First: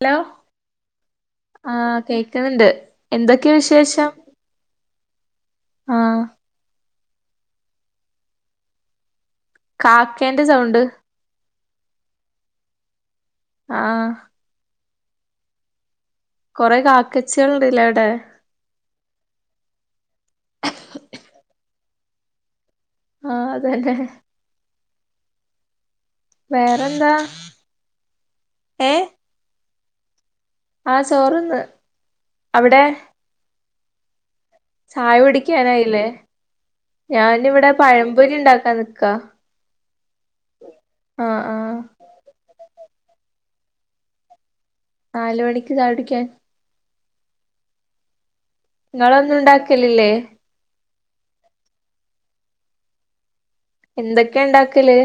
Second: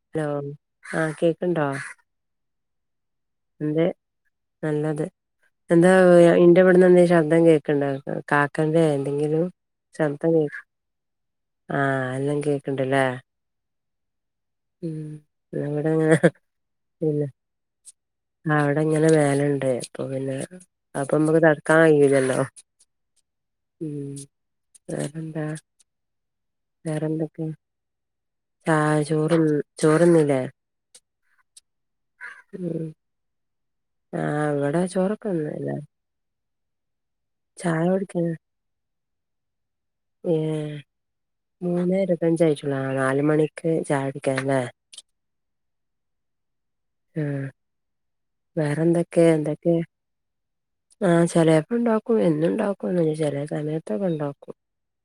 Hello ആഹ് കേക്ക്ണ്ടോ ആഹ് കേക്കുന്നുണ്ട് എന്തൊക്കെയാ എന്ത് വിശേഷം? നല്ലത് എന്താ ആഹ് ഇന്റെബടുന്ന് എന്തേലും ശബ് ദം കേക്കണ്ടാ ഇങ്ങക്ക് കാക്കന്റെ എന്തെങ്കിലും ശബ്ദം കേ കാക്കേന്റെ സൗണ്ട് ആഹ് അല്ലോം കേക്കണ്ടല്ലേ ആഹ് ഉം നിങ്ങടെങ്ങനെ കുറെ കാക്കച്ചികൾ ണ്ട്ല്ലേ ആ ഇവടെങ്ങനെ മേയല്ണ്ട് അപ്പൊ പിന്നെ അഅ്പ്പൊ മ്മക്ക് തട് ക്കാൻ കയ്യൂലല്ലോ ആഹ് അതതെ വേറെന്താ വേറെന്താ വേറെന്തൊക്കെ ചാ ഏഹ് ചോറും ചോറ്ന്നില്ലേ? ആഹ് ചോറ്ന്ന് അവിടെ ഉം ആഹ് ഇവിടെ ചായ ചോറൊക്കെ തിന്ന് എല്ലാരും കുടിക്കാനായില്ലേ? ഞാനിവിടെ ചായ പഴമ്പൊരി ഉണ്ടാക്കാ നിക്കാ ഏ ആഹ് ആഹ് മൂന്ന് ഇരുപഞ്ചായിട്ടളാം ആ നാലു മണിക്ക് ചായ കുടിക്കല്ലേ നാല് മണിക്ക് ചായകുടിക്കാൻ ഉഹ നിങ്ങളൊന്നും ഉണ്ടാക്കലില്ലേ ആ ചിലപ്പോ ഉണ്ടാക്കും എന്നുണ്ടാക്കുംന്ന് [unintelligible] എന്തൊക്കെണ്ടാക്കല്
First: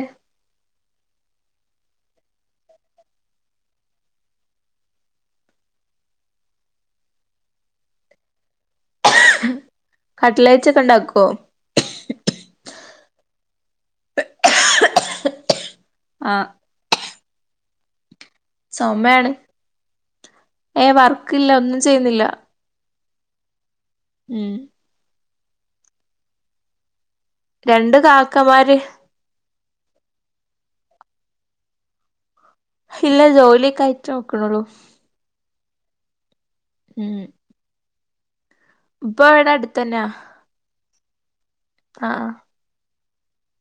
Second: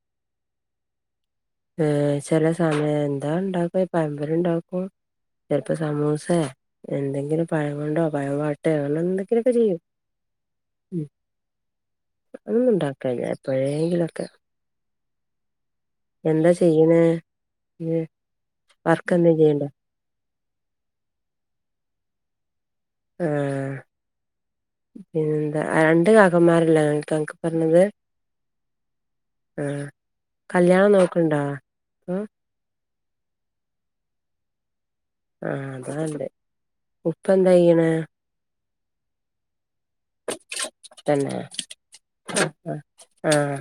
ഏ ചില സമയം എന്താ ഉണ്ടാക്കും പയപൊരി ഉണ്ടാക്കും ചിലപ്പോ സമൂസ എന്തെങ്കിലും പഴം കൊണ്ടോ പഴം പാട്ട് അങ്ങ എന്തെങ്കിലുക്കെ ചെയ്യും കട്ടിലറ്റൊക്കെ ഉം ഉണ്ടാക്കുവോ അപ്പോഴയെങ്കിലൊക്കെ [inaudible] എന്താ ചെയ്യണ വർക്ക് എന്ത ചെയ്യണ്ട? ഏ വർക്കില്ല ഒന്നും ചെയ്യുന്നില്ല ആഹ ഉം പിന്നെ എന്താ രണ്ട് കാക്കന്മാരെല്ല രണ്ട് കാക്കമാര് ആ കല്യാണം നോക്കണ്ടോ? ഇല്ല ജോലിയൊക്കെ ആയിട്ടു നോക്കണള്ളൂ ആഹ അതല്ലേ ഉപ്പ എന്താ ചെയ്യണ്? ഉപ്പ ഇവിടെ അടുത്തന്നെയാ [unintelligible] ആഹ ആഹ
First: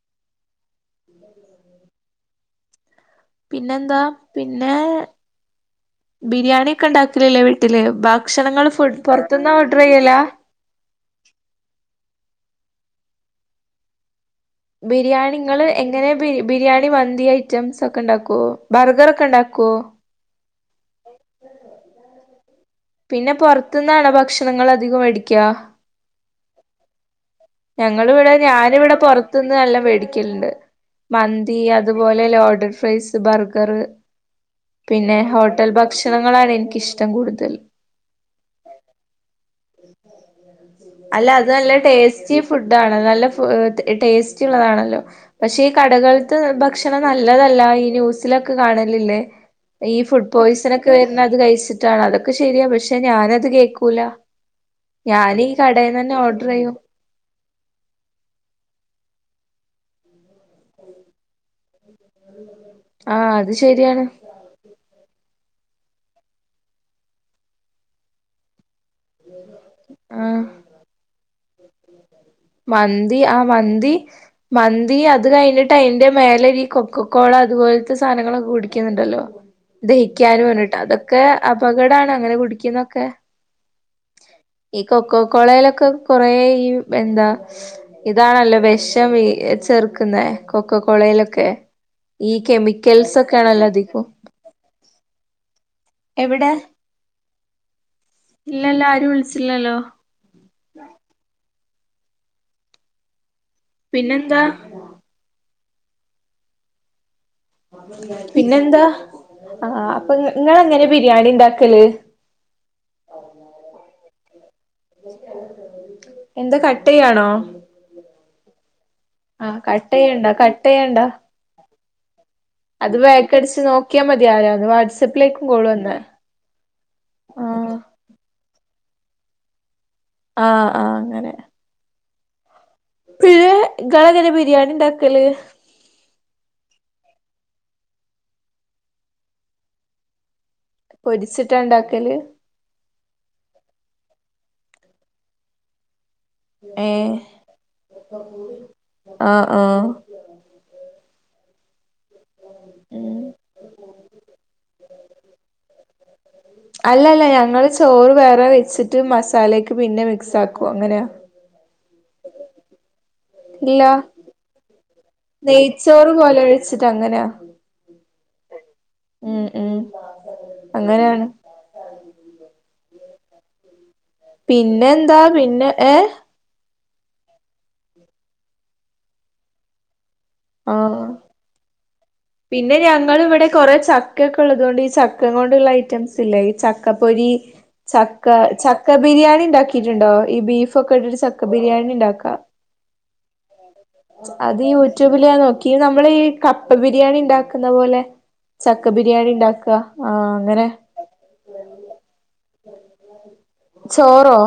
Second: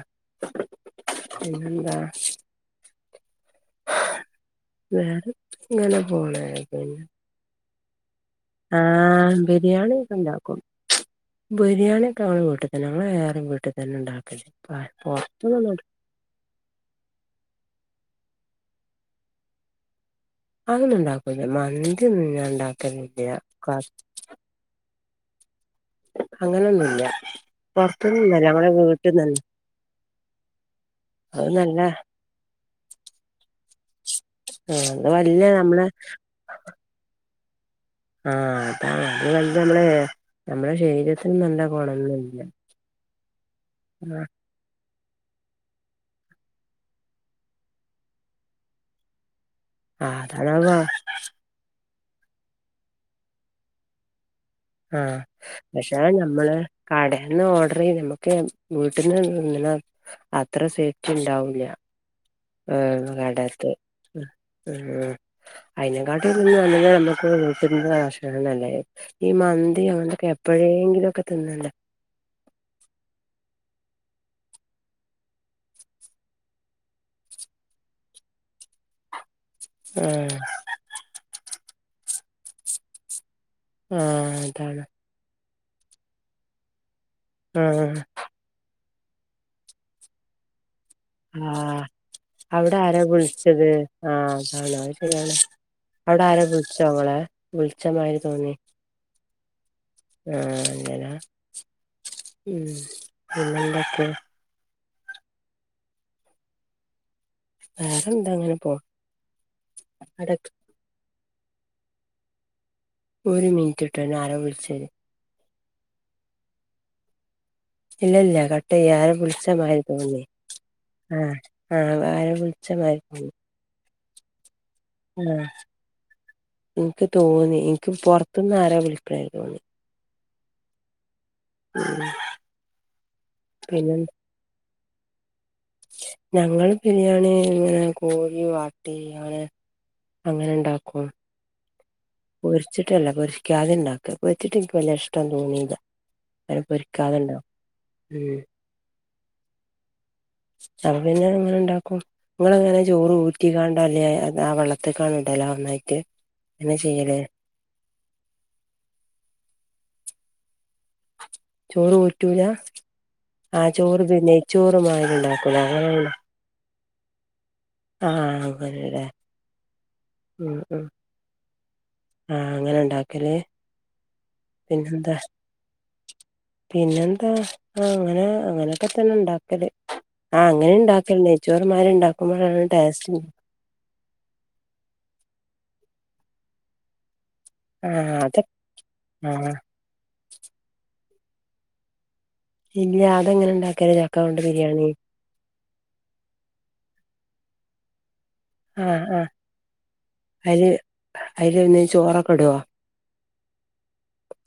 [inaudible] പിന്നെന്താ പിന്നെന്താ പിന്നെ വേറെ ഇങ്ങനെ പോണ ബിരിയാണി ഒക്കെ ഉണ്ടാക്കലല്ലേ വീട്ടില് ബാക്ക ആഹ ബിരിയാണിെ ഉണ്ടാക്കും ബിരിയാണി ഞങ്ങ വീട്ടിൽ തന്നെ [unintelligible] വീട്ടിൽന്ന ഉണ്ടാക്കും ബിരിയാണിങ്ങൾ എങ്ങനെ ബിരിയാണി വന്തി ഐറ്റംസ് ഒക്കെ ഉണ്ടാക്കും [unintelligible] ബർഗർ ഒക്കെ ഉണ്ടാക്കുവോ അങ്ങനെ ഉണ്ടാക്കുല്ല മന്തി നിന്നാൻ പിന്നെ ഉണ്ടാക്കലില്ല പുറത്തുന്നാണോ ഭക്ഷണങ്ങൾ [unintelligible] [inaudible] ഞങ്ങള ഇവിടെ പൊറത്ത്ന്നൊന്നല്ല ഞങ്ങളെ ഞാൻ ഇവിടെ വീട്ടിന്നന്നെ പൊറത്ത അത് മന്തി നല്ല അതുപോലെ ലോഡഡ് ഫ്രൈസ് ബർഗർ അത് പിന്നെ വല്യ ഹോട്ടൽ നമ്മളെ ഭക്ഷണങ്ങളാണ് എനിക്കിഷ്ടം കൂടുതൽ ആ [unintelligible] അല്ല അത് നല്ല ടേസ്റ്റി ഫുഡാണ് നല്ല ഫു ടേസ്റ്റള്ളതാണല്ലോ പക്ഷെ ഈ കടകൾത്ത് ഭക്ഷണം നല്ലതല്ല ഈ ന്യൂസിലൊക്കെ കാണലില്ലേ ഈ ആഹ് ഫുഡ് അതാണ് അത് പോയിസൺ ഒക്കെ വരുന്ന അത് കഴിച്ചിട്ടാണ് അതൊക്കെ ശരിയാ പക്ഷെ ഞാനത് കേൾക്കൂല ആഹ പക്ഷെ നമ്മള് ചെയ്യും കടന്ന് ഓർഡർ ചെയ്ത് നമ്മുക്ക് [unintelligible] പട്ട അത്ര സേഫ്റ്റ് ഉണ്ടാവൂല്ല ആ ആഹ് അത് കടത്ത് ശരിയാണ് [unintelligible] അതിനെക്കാട്ട [unintelligible] അമുക്ക് [unintelligible] ഈ മന്തി [unintelligible] ആഹ് എപ്പോഴെങ്കിലുക്കെ തിന്നണ്ട മന്തി ആ മന്തി മന്തി അത് കഴിഞ്ഞിട്ട് അയിന്റെ മേലെ ഈ കൊക്കക്കോള അതുപോലത്തെ സാധനങ്ങളൊക്കെ കുടിക്കുന്നുണ്ടല്ലോ ആഹ് ദഹിക്കാന വേന്നട്ട് അതൊക്കെ അപകടാണ് അങ്ങനെ കുടിക്കുന്നൊക്കെ ആഹ അതാണ് കൊളയിലൊക്കെ കുറെേ ഈ എന്താ ആഹ് ഇതാണല്ലോ ബെസ് ചെർക്കുന്ന കൊക്കകോളയിലൊക്കെ. ആഹ് അവിടെ ആരാ വിളിച്ചത്? ആ അതൊക്കെണാ അവിടെ ആരോ എവിടെ വിളിച്ചോ ങ്ങളെ? വിളിച്ചമാരി തോന്നി ഇല്ലല്ലോ ആരും വിളിച്ചില്ലല്ലോ ആ അങ്ങനാ ഉം പിന്നെന്തൊക്കെ? പിന്നെന്താ വേറെന്താ അങ്ങനെ പോണ് പിന്നെന്താ? ആ അപ്പൊ അടെ ങ്ങളെങ്ങനെ ബിരിയാണി ഉണ്ടാ ക്കല്? ഒരു മിനിറ്റ്ട്ടന്നാരോ വിളിച്ച് എന്താ കട്ടിയ്യാണോ? ഇല്ലല്ല കട്ടിയല്ല ആരോ വിളിച്ചമാരി തോന്നീ കട്ടെയ്യണ്ട കട്ടെയ്യണ്ട ആ ആ അത് ബാക്ക് അടിച്ചു നോക്കിയാ മതി ആരാന്ന്? ആ വാട്സപ്പിലേക്കും കോള് വന്നേ എനിക്ക് തോന്നി ആഹ് എനിക്ക് പൊറത്തുന്ന് ആരാ വിളിക്ക അ പ്രേി [unintelligible] ആ ആ അങ്ങനെ ഉം പിന്നെ ങ്ങളെങ്ങനെ ബിരിയേണിണ്ടാക്കല്? ഞങ്ങള് ബിരിയാാണിങ്ങനെ കോഴി വാട്ടീങ്ങനെ അങ്ങനെ ഉണ്ടാക്കും പൊരിച്ചിട്ടാണ്ടാക്കാ? പൊരിച്ചിട്ടല്ല! പൊരിക്കാതെ ഇണ്ടാക്ക പൊരിച്ചിട്ട് എനിക്ക് വല്യഇഷ്ടം തോന്നീല്ല. അനെ ഏ പൊരിക്കാതെണ്ടാക്കാ ഉം ആഹ് ആഹ് ചാർ പിന്നെങ്ങനെണ്ടാ ങ്ങളങ്ങനെ ചോറ് ഉം ഊറ്റിക്കാണ്ടാ ല്ലെ ആ വെള്ളത്തിക്കാങ്ങ്ടലാ ഒന്നായിട്ട്? ചെയ്യല് അല്ലല്ല ഞങ്ങള് ചോറ് വേറെ വെച്ചിട്ട് മസാലേക്ക് പിന്നെ മിക്സാക്കും അങ്ങനെയാ. ചോറ് ഊറ്റൂലാ? ആ ഇല്ല ചോറ് പിന്നെ നെയ്ചോറുമാരി ണ്ടാക്കുലേ അതങ്ങനെ? യിട്ട് അതെങ്ങനെ? ആ ങ്ങല്ലേ ഉം ഉം അങ്ങനെയാണ് ആ അങ്ങനെ. ണ്ടാക്കല്? പിന്നെന്താ പിന്നെ ഏ....? പിന്നെന്താ ആഅങ്ങനെ അങ്ങനെക്കെ തന്നെണ്ടാക്കല്. ആ അങ്ങനെ ആഹ് ണ്ടാക്കല് നെച്ചോർ മാരിണ്ടാക്കും പിന്നെ ഞങ്ങളിവിടെ കൊറെ ച ചക്കക്കെള്ളതുകൊണ്ട് ഈ ചക്കങ്ങൊണ്ടുള്ള ഐറ്റംസ്ല്ലേ ഈ ചക്കപ്പൊരി. ആ അത ചക്ക ചക്ക ആ ബിരിയാണിണ്ടാക്കിട്ടുണ്ടോ? ഈ ബീ ഫൊക്കെട്ടിട്ട് ചക്ക ബിരിയാണിണ്ടാക്കാ ഇല്ല അതെങ്ങനെണ്ടാക്കാ? അത് യൂട്യൂബിലാ നോക്കി നമ്മളീ കപ്പ ബിരിയാണി ഉണ്ടാക്ക്ന്ന പോലെ ആ ചക്ക ആ ബിരിയാണിണ്ടാക്കാ ആ അങ്ങനെ അയില് അയില് പിന്നെ ചോറൊക്കെ ഇടോ ചോറോ?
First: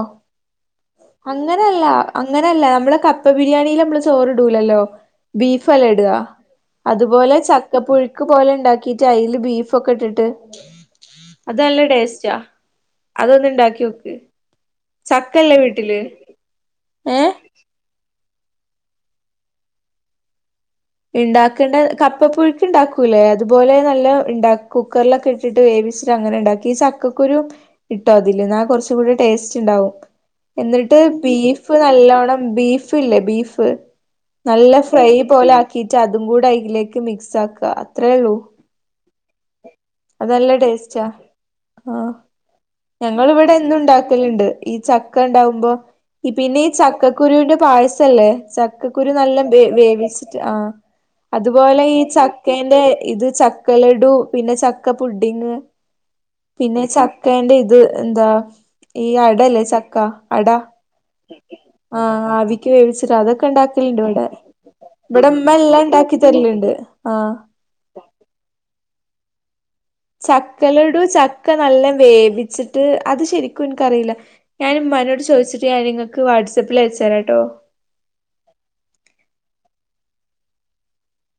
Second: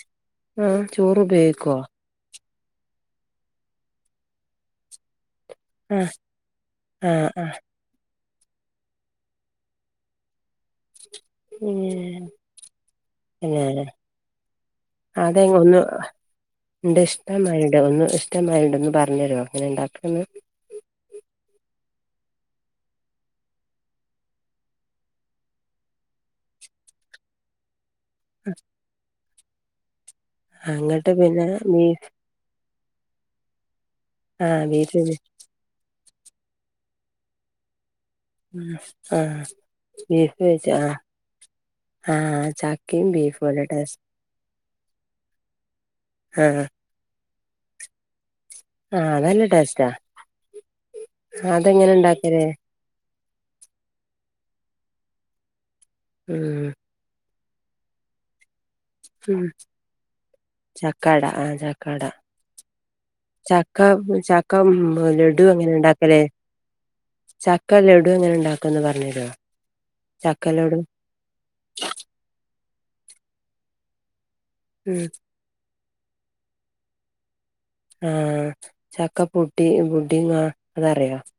ആ ചോറ് ഉപയോഗിക്കോ അങ്ങനെല്ലാ..... അ അങ്ങനെയല്ല! നമ്മള് കപ്പ ബിരിയാണില് മ്മള് ചോറുടൂലല്ലോ ബീഫ് ആ അല്ലെട്യാ ആ അതുപോലെ ആ ചക്കപ്പുഴ് ക്ക് പോലെ ഉണ്ടാക്കിട്ട് അയ്ല് ബീഫൊക്കെട്ടിട്ട് അത് നല്ല ടേസ്റ്റാ അതൊന്ന് അങ്ങനെ ണ്ടാക്കിയോക്ക്. അതെ ഒന്ന് ഇണ്ട് ഏഹ് ഇഷ്ടമായിണ്ട് ഒന്ന് ഇഷ്ടമാരിണ്ട് ഒന്ന്പറഞ്ഞേരോ ങ്ങനെ ഉണ്ടാക്ക്ണ്ന്ന്? ണ്ടാക്കേണ്ട കപ്പപ്പുഴുക്ക് ഉണ്ടാക്കൂലേ? അതുപോലെ നല്ല ണ്ടാ കുക്കറിലൊക്കെ ഇട്ടിട്ട് വേവി ച്ചിട്ട് അങ്ങനെണ്ടാക്കി ഈ ചക്കുരുും ട്ടോ അതില് എന്ന കുറച്ചൂടി ടേസ്റ്റ് ഉണ്ടാവും! എന്നിട്ട് അങ്ങട്ട് പിന്നെ ബീഫ് നല്ലോണം ബീഫ് ല്ലേ? ബീഫ്? ആ നല്ല ബീഫ് ഫ്രൈ പോലെ ആക്കിട്ട് അതും കൂടെ അതിലേക്ക് മിക്സാകാ അത്രുള്ളു ആ ആ അത് ബീഫ് ല്ല വെച്ച് ആ ടേസ്റ്റാ. ആ ചക്കയും ബീഫും അല്ല ഞങ്ങളിവിടെന്നും ടേസ്റ്റ് ഇണ്ടാക്കല്ണ്ട് ഈ ചക്കണ്ടാവുമ്പോ ആ പിന്നെ ഈ ചക്കക്കുരുന്റെ പായസംല്ലേ ആഹ് ചക്കക്കുരു നല്ല അതല്ല വെ ടേസ്റ്റാ വേവിച് ആ അതുപോലെ അതെങ്ങനെ ഈ ഉണ്ടാക്കല് ചകേന്റെ ഇത് ചക്ക ലഡു, പിന്നെ ചക്കപുഡിങ്, പിന്നെ ഉം ച അകേന്റെ. ഇത്. എന്താ. ഈ അടല്ലേ. ചക്ക അടാ ചക്കഅട. ആഹ. ചക്കട. വേവിച്ചിട്ട് അതൊക്കെ ചക്ക. ഇണ്ടാക്കല്ണ്ട് ഇവടെ ചക്കമ്മ് ഹ്മ് ഓ. ഇവടെ ലഡു. ഇമ്മ എല്ലാം ഇണ്ടാക്കി എങ്ങനെണ്ടാക്കല്. തരല്ണ്ട് ആഹ് ചക്ക ലഡു. എങ്ങനെണ്ടാകാന്ന്. പറഞ്ഞേരോ ചക്കലഡു. ചക്ക. നല്ല വേവിച്ചിട്ട്. അത് ശരിക്കും. എനിക്കറീല ഞാൻ ഉം ഇമ്മാനോട് ചോയിച്ചിട്ട് ഞാൻ നിങ്ങക്ക് വാട്സപ്പിൽ അയച്ചരാട്ടോ ഡി ബുഡിങ്ങാ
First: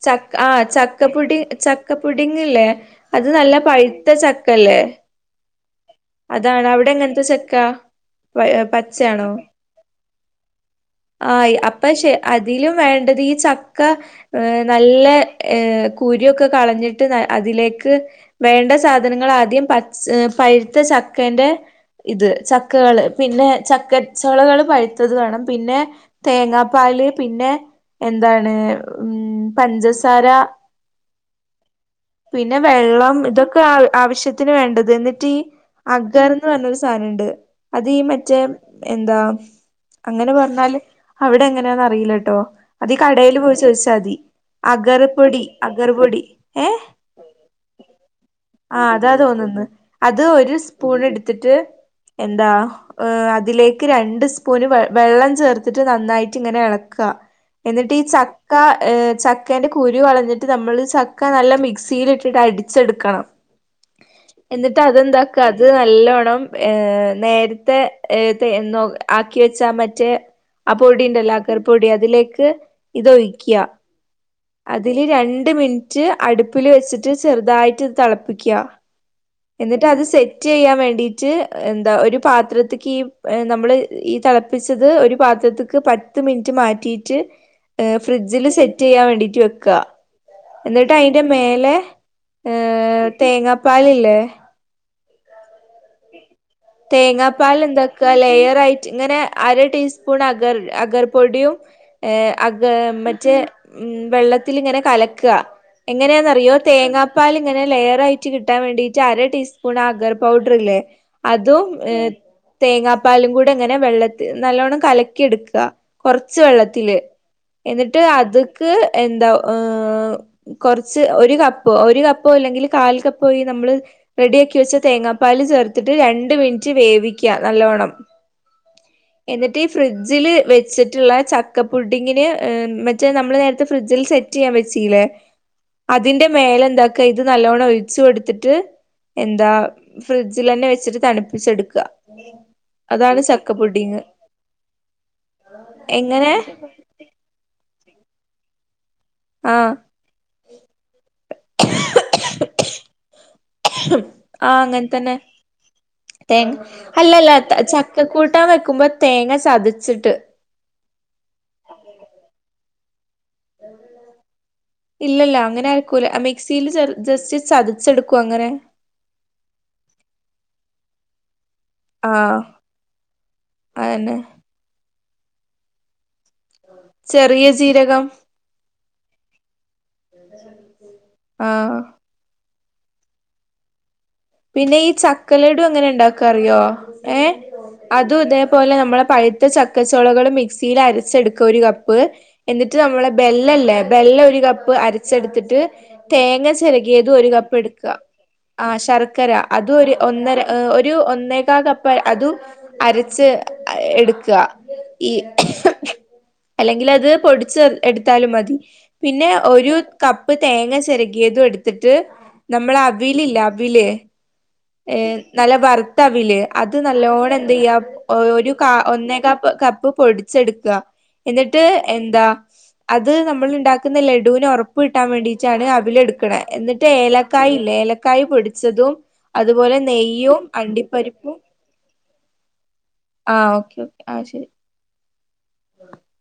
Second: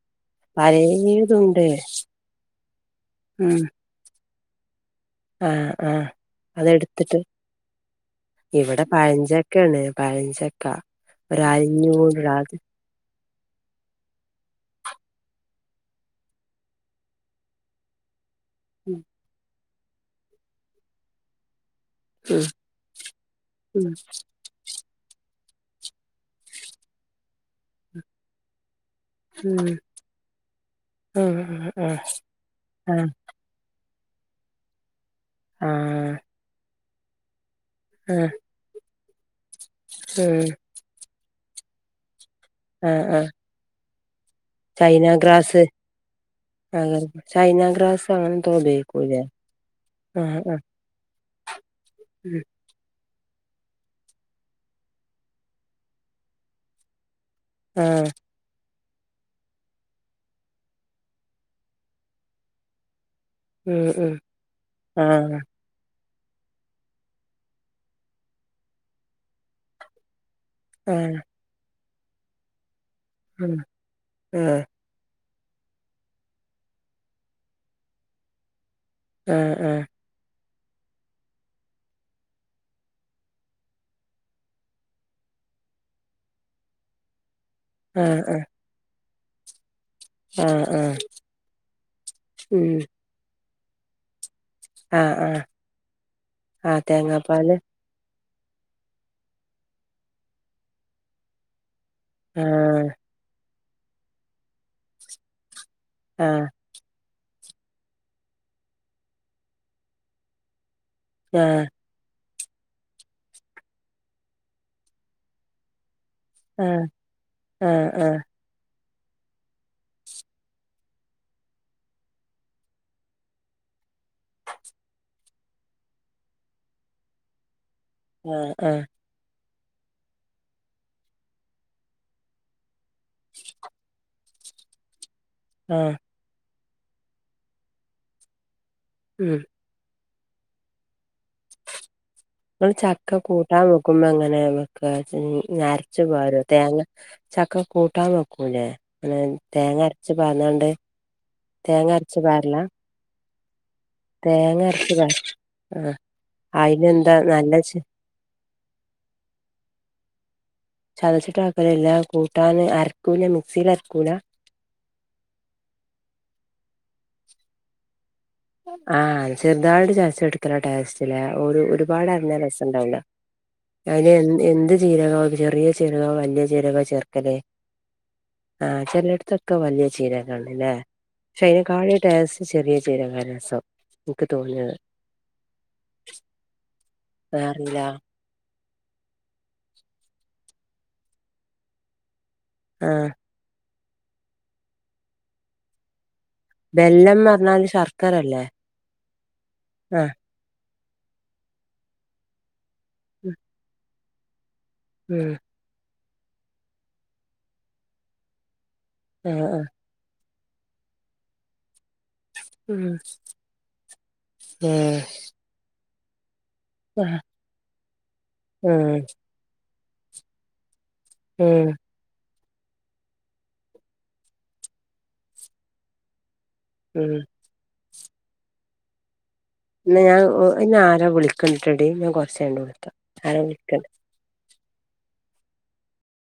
ചക്ക ആ ചക്ക ബുഡി ചക്ക ബുഡിങ്ങില്ലേ അത് നല്ല ഉം പഴുത്ത ച ക്കല്ലേ ആ അതെടുത്തിട്ട് എങ്ങനത്തെ ചക്ക ഇവിടെ പച്ചയാണോ പഴഞ്ചകേണ് പഴഞ്ചക്ക ആയി അപ്പഷ് ഒരലിഞ്ഞൂട അത് അതിലും വേണ്ടത് ഈ ചക്ക. ഏഹ് നല്ല ഏഹ് കുരുക്കെ കളഞ്ഞിട്ട് ന അതിലേക്ക് വേണ്ട ഉം സാധനങ്ങൾ ആദ്യം പച്ച പഴുത്ത ച്ചക്കെന്റെ ഇത് ചക്കകള് പിന്നെ ഉം ചക്കചൊളകള് പഴുത്തത് വേണം പിന്നെ തേങ്ങാപ്പാല്, പിന്നെ എന്താണ് ഉം പഞ്ചസാര ഉം ആഹ് ആഹ് പിന്നെ ആഹ് വെള്ളം ഇതൊക്കെ അഹ് ആവശ്യത്തിന് വേണ്ടത്. ന്നിട്ടീ ഈ ആഹ് അഗ്ഗർന്ന് പർണൊരു സാനണ്ട് അത് ഈ ആഹ് മറ്റേം എന്തോ അങ്ങനെ ആഹ് പർഞാല് അവിടെ എങ്ങനെയാന്ന് അറിയീലട്ടോ അതി ആഹ് കടല് പോയി ചോയിച്ചാ അതി ചൈന അഗർപൊടി ഗ്രാസ് അഗർപൊടി ഏ ആ ചൈന ഗ്രാസ് അങ്ങനെന്തോ ആ അതാ ഉപയോഗിക്കൂലേ തോന്നന്ന് ആ അത് ഒരു ആ സ്പൂൺ ടുത്തിട്ട് എന്താ ഏഹ് അതിലേക്ക് രണ്ട് സ്പൂൻ വെ വെള്ളം ചേർത്തിട്ട് നന്നായിട്ട് ഇങ്ങനെ ഇളക്ക ആ എന്നിട്ട് ഈ, ചക്ക ഏഹ് ചക്കേൻ്റെ കുരു കളഞ്ഞിട്ട് നമ്മൾ ചക്ക നല്ല മിക്സിയിലിട്ടിട്ട് അടിച്ചെടുക്കണം ഉം ഉം എന്നിട്ട് ആ അതെന്താക്ക അത് നല്ല ണം ഏഹ് നേരത്തെ ഏഹ് തെ ന്നൊ. ആക്കി വെച്ചാ മറ്റേ ആ ആപൊടിണ്ടല്ലാ അഗ്ഗർപൊടി അതിലേക്ക് ഉം ഇതൊഴിക്യാ ആ അതില് രണ്ട് രണ്ട്മിനിറ്റ് അടുപ്പിൽ വെച്ചിട്ട് ചെറുതായിട്ട് തെളപ്പിക്ക്യ ആ ആ എന്നിട്ട് അത്. സെ റ്റയാൻ വേണ്ടിട്ട് എന്താ ഒരു പാത്രത്ക് ഈ നമ്മള് ഈ തെളപ്പിച്ചത് ഒരു പാ ത്തക്ക് പത്ത് മിനിറ്റ് മാറ്റിയിട്ട് ഏഹ് ആ ആ ഫ്രിഡ്ജില് സെറ്റ് യ്യാൻ വേണ്ടിട്ട് വെക്കാ ആ ആ എന്നിട്ട് അയിന്റെ മേലെ ഉം ഏഹ് തേങ്ങാപ്പാലില്ലേ ആ ആ ആ തേങ്ങാ തേങ്ങാപ്പാല് പാല് ന്താക ലെയർ ആയിട്ട് ഇങ്ങനെ അര ടീസ്പൂൺ അഗർ അഗർ പൊടിയും ഏഹ് ആ അഗ്ഗ മറ്റേ വെള്ളത്തിലിങ്ങനെ കലക്ക ആ എങ്ങനെന്നറിയോ തേങ്ങാപ്പാല് ങ്ങനെ ലെയറായിട്ട് കിട്ടാൻ വേണ്ടിട്ട് അര ടീസ്പൂൺ അഗർ പൗഡർ ഇല്ലേ ആ ആ അതും തേങ്ങാപ്പാലും കൂടെങ്ങനെ വെള്ളത്തി നല്ലോണ്ണം കലക്കി ട്ക്കാ കൊറച്ച് ആ വെള്ളത്തില് ആ എന്നിട്ട് ആ അത്ക്ക് എന്താ ഏഹ് കൊറച്ച് ഒരു കപ്പ് ഒരു കപ്പോല്ലെങ്കിൽ കാൽകപ്പോ വീ നമ്മള് റെഡിയാക്കി വെച തേങ്ങാപ്പാൽ ചേർത്തിട്ട് രണ്ട് മിൻറ്റ് വേവിക നല്ലോണം ആ എന്നിട്ട് ഫ്രിഡ്ജിൽ വെച്ചിട്ട്ള്ള ചക്കപ്പുഡിങ്ങിന് ഏഹ് മറ്റേ നമ്മൾ നേരത്തെ ഫ്രിഡ്ജിൽ സെറ്റ് റ്റി യ്യാൻ വെചീലേ ആ അതിന്റെ മേലെന്താക്കാ ഇത് നല്ലോണം ഒഴിച്ചുടുത്തിട്ട് ഉം എന്താ ഫ്രിഡ്ജിലെന്നെ വെച്ചിട്ട് തണുപ്പിച്ചെടുക അതാണ് ചക്കപു കുമ്മ എങ്ങനെ വെക്കാ അരച്ച് എങ്ങനെ പാരോ തേങ്ങ ചക്ക കൂട്ടാൻ വെക്കൂലേ അങ്ങനെ ആഹ് തേങ്ങ അരച്ച് പാർന്നാണ്ട് തേങ്ങ അര്ച്ച് പാര്ലാ തേങ്ങ ആഹ് അങ്ങനെ തന്നെ അരച്ചുകറി ആ തേങ്ങ അയിനെന്താ അല്ലല്ല നല്ല ച ചക്കക്കൂട്ടാൻ വെക്കുമ്പോ തേങ്ങ ചതച്ചിട്ട് ചതച്ചിട്ട ആക്കലല്ല കൂട്ടൻ അര ഇല്ലല്ല അങ്ങനെ അരക്കൂല്ല മിക്സിൽ ജസ്റ്റ് ചതച്ചെടുക്കും അങ്ങനെ ആഹ് ചെറുതായിട്ട് ചതച് എടുത്താലാ ടേസ്റ്റ്ലേ ഒരുപാട് അരഞ്ഞാ ആഹ് രസം ഉണ്ടാവൂല അതിന് അതന്നെ എന്ത് ജീരക ചെറിയ ചിരകാ വലിയ ചിരകോ ചേർക്കല് ചെറിയ ജീരകം ആ ചെലോട്ത്തൊക്കെ വലിയ ജീരകാണ് ലേ പക്ഷേ ആഹ് അയിനെകാട്ടി ടേസ്റ്റ് ചെറിയ ജീരകാ രസം ഇൻക്ക് തോന്നിയത് പിന്നെ ഈ ചക്ക ലഡു എങ്ങനെ ണ്ടാക്കാ അറിയോ? വെ അറീല ഇത്പോലെ നമ്മളെ പഴുത്ത ചക്ക ച്ചോളകള് മിക്സിയിൽ അരച്ചെടുക്കുക ഒരു കപ്പ് എന്നിട്ട് ആഹ് നമ്മളെ ബെല്ലല്ലേ ബെല്ല ഒരു കപ്പ് അരച്ചെടുത്തിട്ട് തേങ്ങ ചെരകിയതും ബെല്ലം ഒരു കപ്പ് പറഞ്ഞാല് എടുക്കാ ശർക്കരല്ലേ ആ ശർ കരാ അത് ഒരു ആഹ് ഒന്നര ഒരു ഒന്നേക്കാ കപ്പ് അതും അരച്ച് എടുക്കാ ഈ ഉം അല്ലെങ്കില് അത് പൊടിച്ച് എടുത്താലും മതി പിന്നെ ആഹ് ആഹ് ഒരു കപ്പ് പ്പ് തേങ്ങ ചെരകിയതും എടുത്തിട്ട് നമ്മളെ ഉം അവില് ഇല്ലെ അവില് ഏ ഏഹ് നല്ല വർത്തവില് അത് ആഹ് നല്ലോണം എന്തെയ്യാ ഒരു കാ ഉം ഒന്നേകാപ് കപ്പ് പൊടിച്ചെടുക്കാ എന്നിട്ട് ഉം എന്താ അത് നമ്മള്ണ്ടാക്കുന്ന ലഡൂന് ഒറപ്പ് കിട്ടാൻ വേണ്ടിട്ടാണ് അവിൽ എടുക്കണെ എന്നിട്ട് ഉം ഏലക്കായ് ഇല്ലേ ഏലക്കായ് പൊടിച്ചതും അതുപോലെ എന്ന ഞാൻ നെയ്യും ഇന്നെ ആരോ അണ്ടിപ്പരിപ്പും വിളിക്കണ്ട്ട്ടോ ഡി ഞാൻ കൊർച് കഴിഞ്ഞിട്ട് വിളിക്കാം ആരോ ആഹ് ഓക്കെ വിളിക്കണ്ട് ഓക്കെ ആഹ് ശരി